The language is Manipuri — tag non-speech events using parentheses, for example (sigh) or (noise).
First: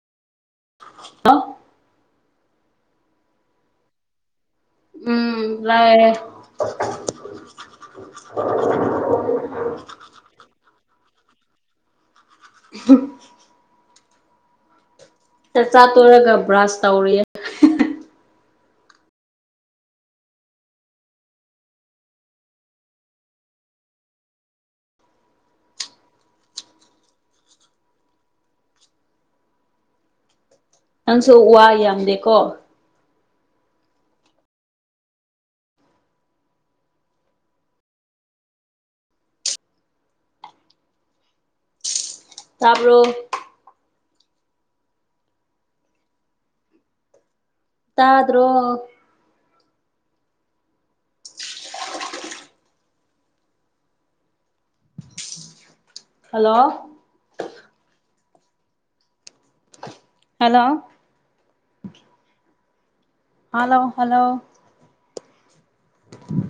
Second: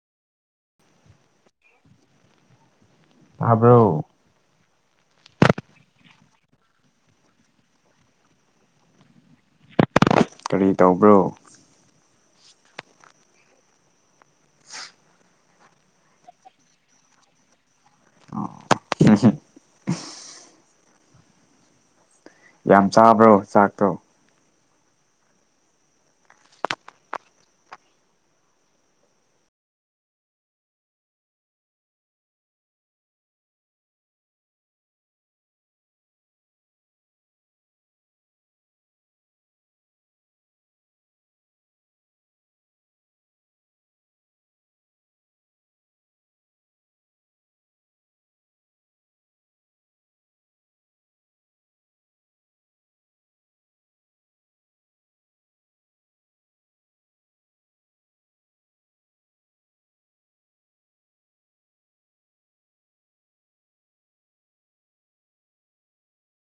ꯍꯜꯂꫭ ꯇꯥꯕ꯭ꯔꫭ ꯎꯝ ꯇꯥꯌꯦ ꯀꯔꯤ ꯇꯧꯕ꯭ꯔꯣ ꯎ ꯆꯥꯛꯆꯥ ꯇꫭꯛ ꯕ꯭ꯔꯥꯁ ꯇꯧꯔꯤꯌꯦ ꯎꯝ ꯍꯨꯝ ꯌꯥꯝ ꯆꯥꯕ꯭ꯔꯣ ꯆꯥꯛꯇꯣ ꯅꯪꯁꯨ ꯋꯥ ꯌꯥꯝꯗꯦꯀꯣ ꯇꯥꯕ꯭ꯔꫭ ꯇꯥꯗ꯭ꯔꯣ ꯍꯜꯂꯣ ꯍꯜꯂꯣ ꯍꯂꯣ ꯍꯜꯂꯣ (unintelligible)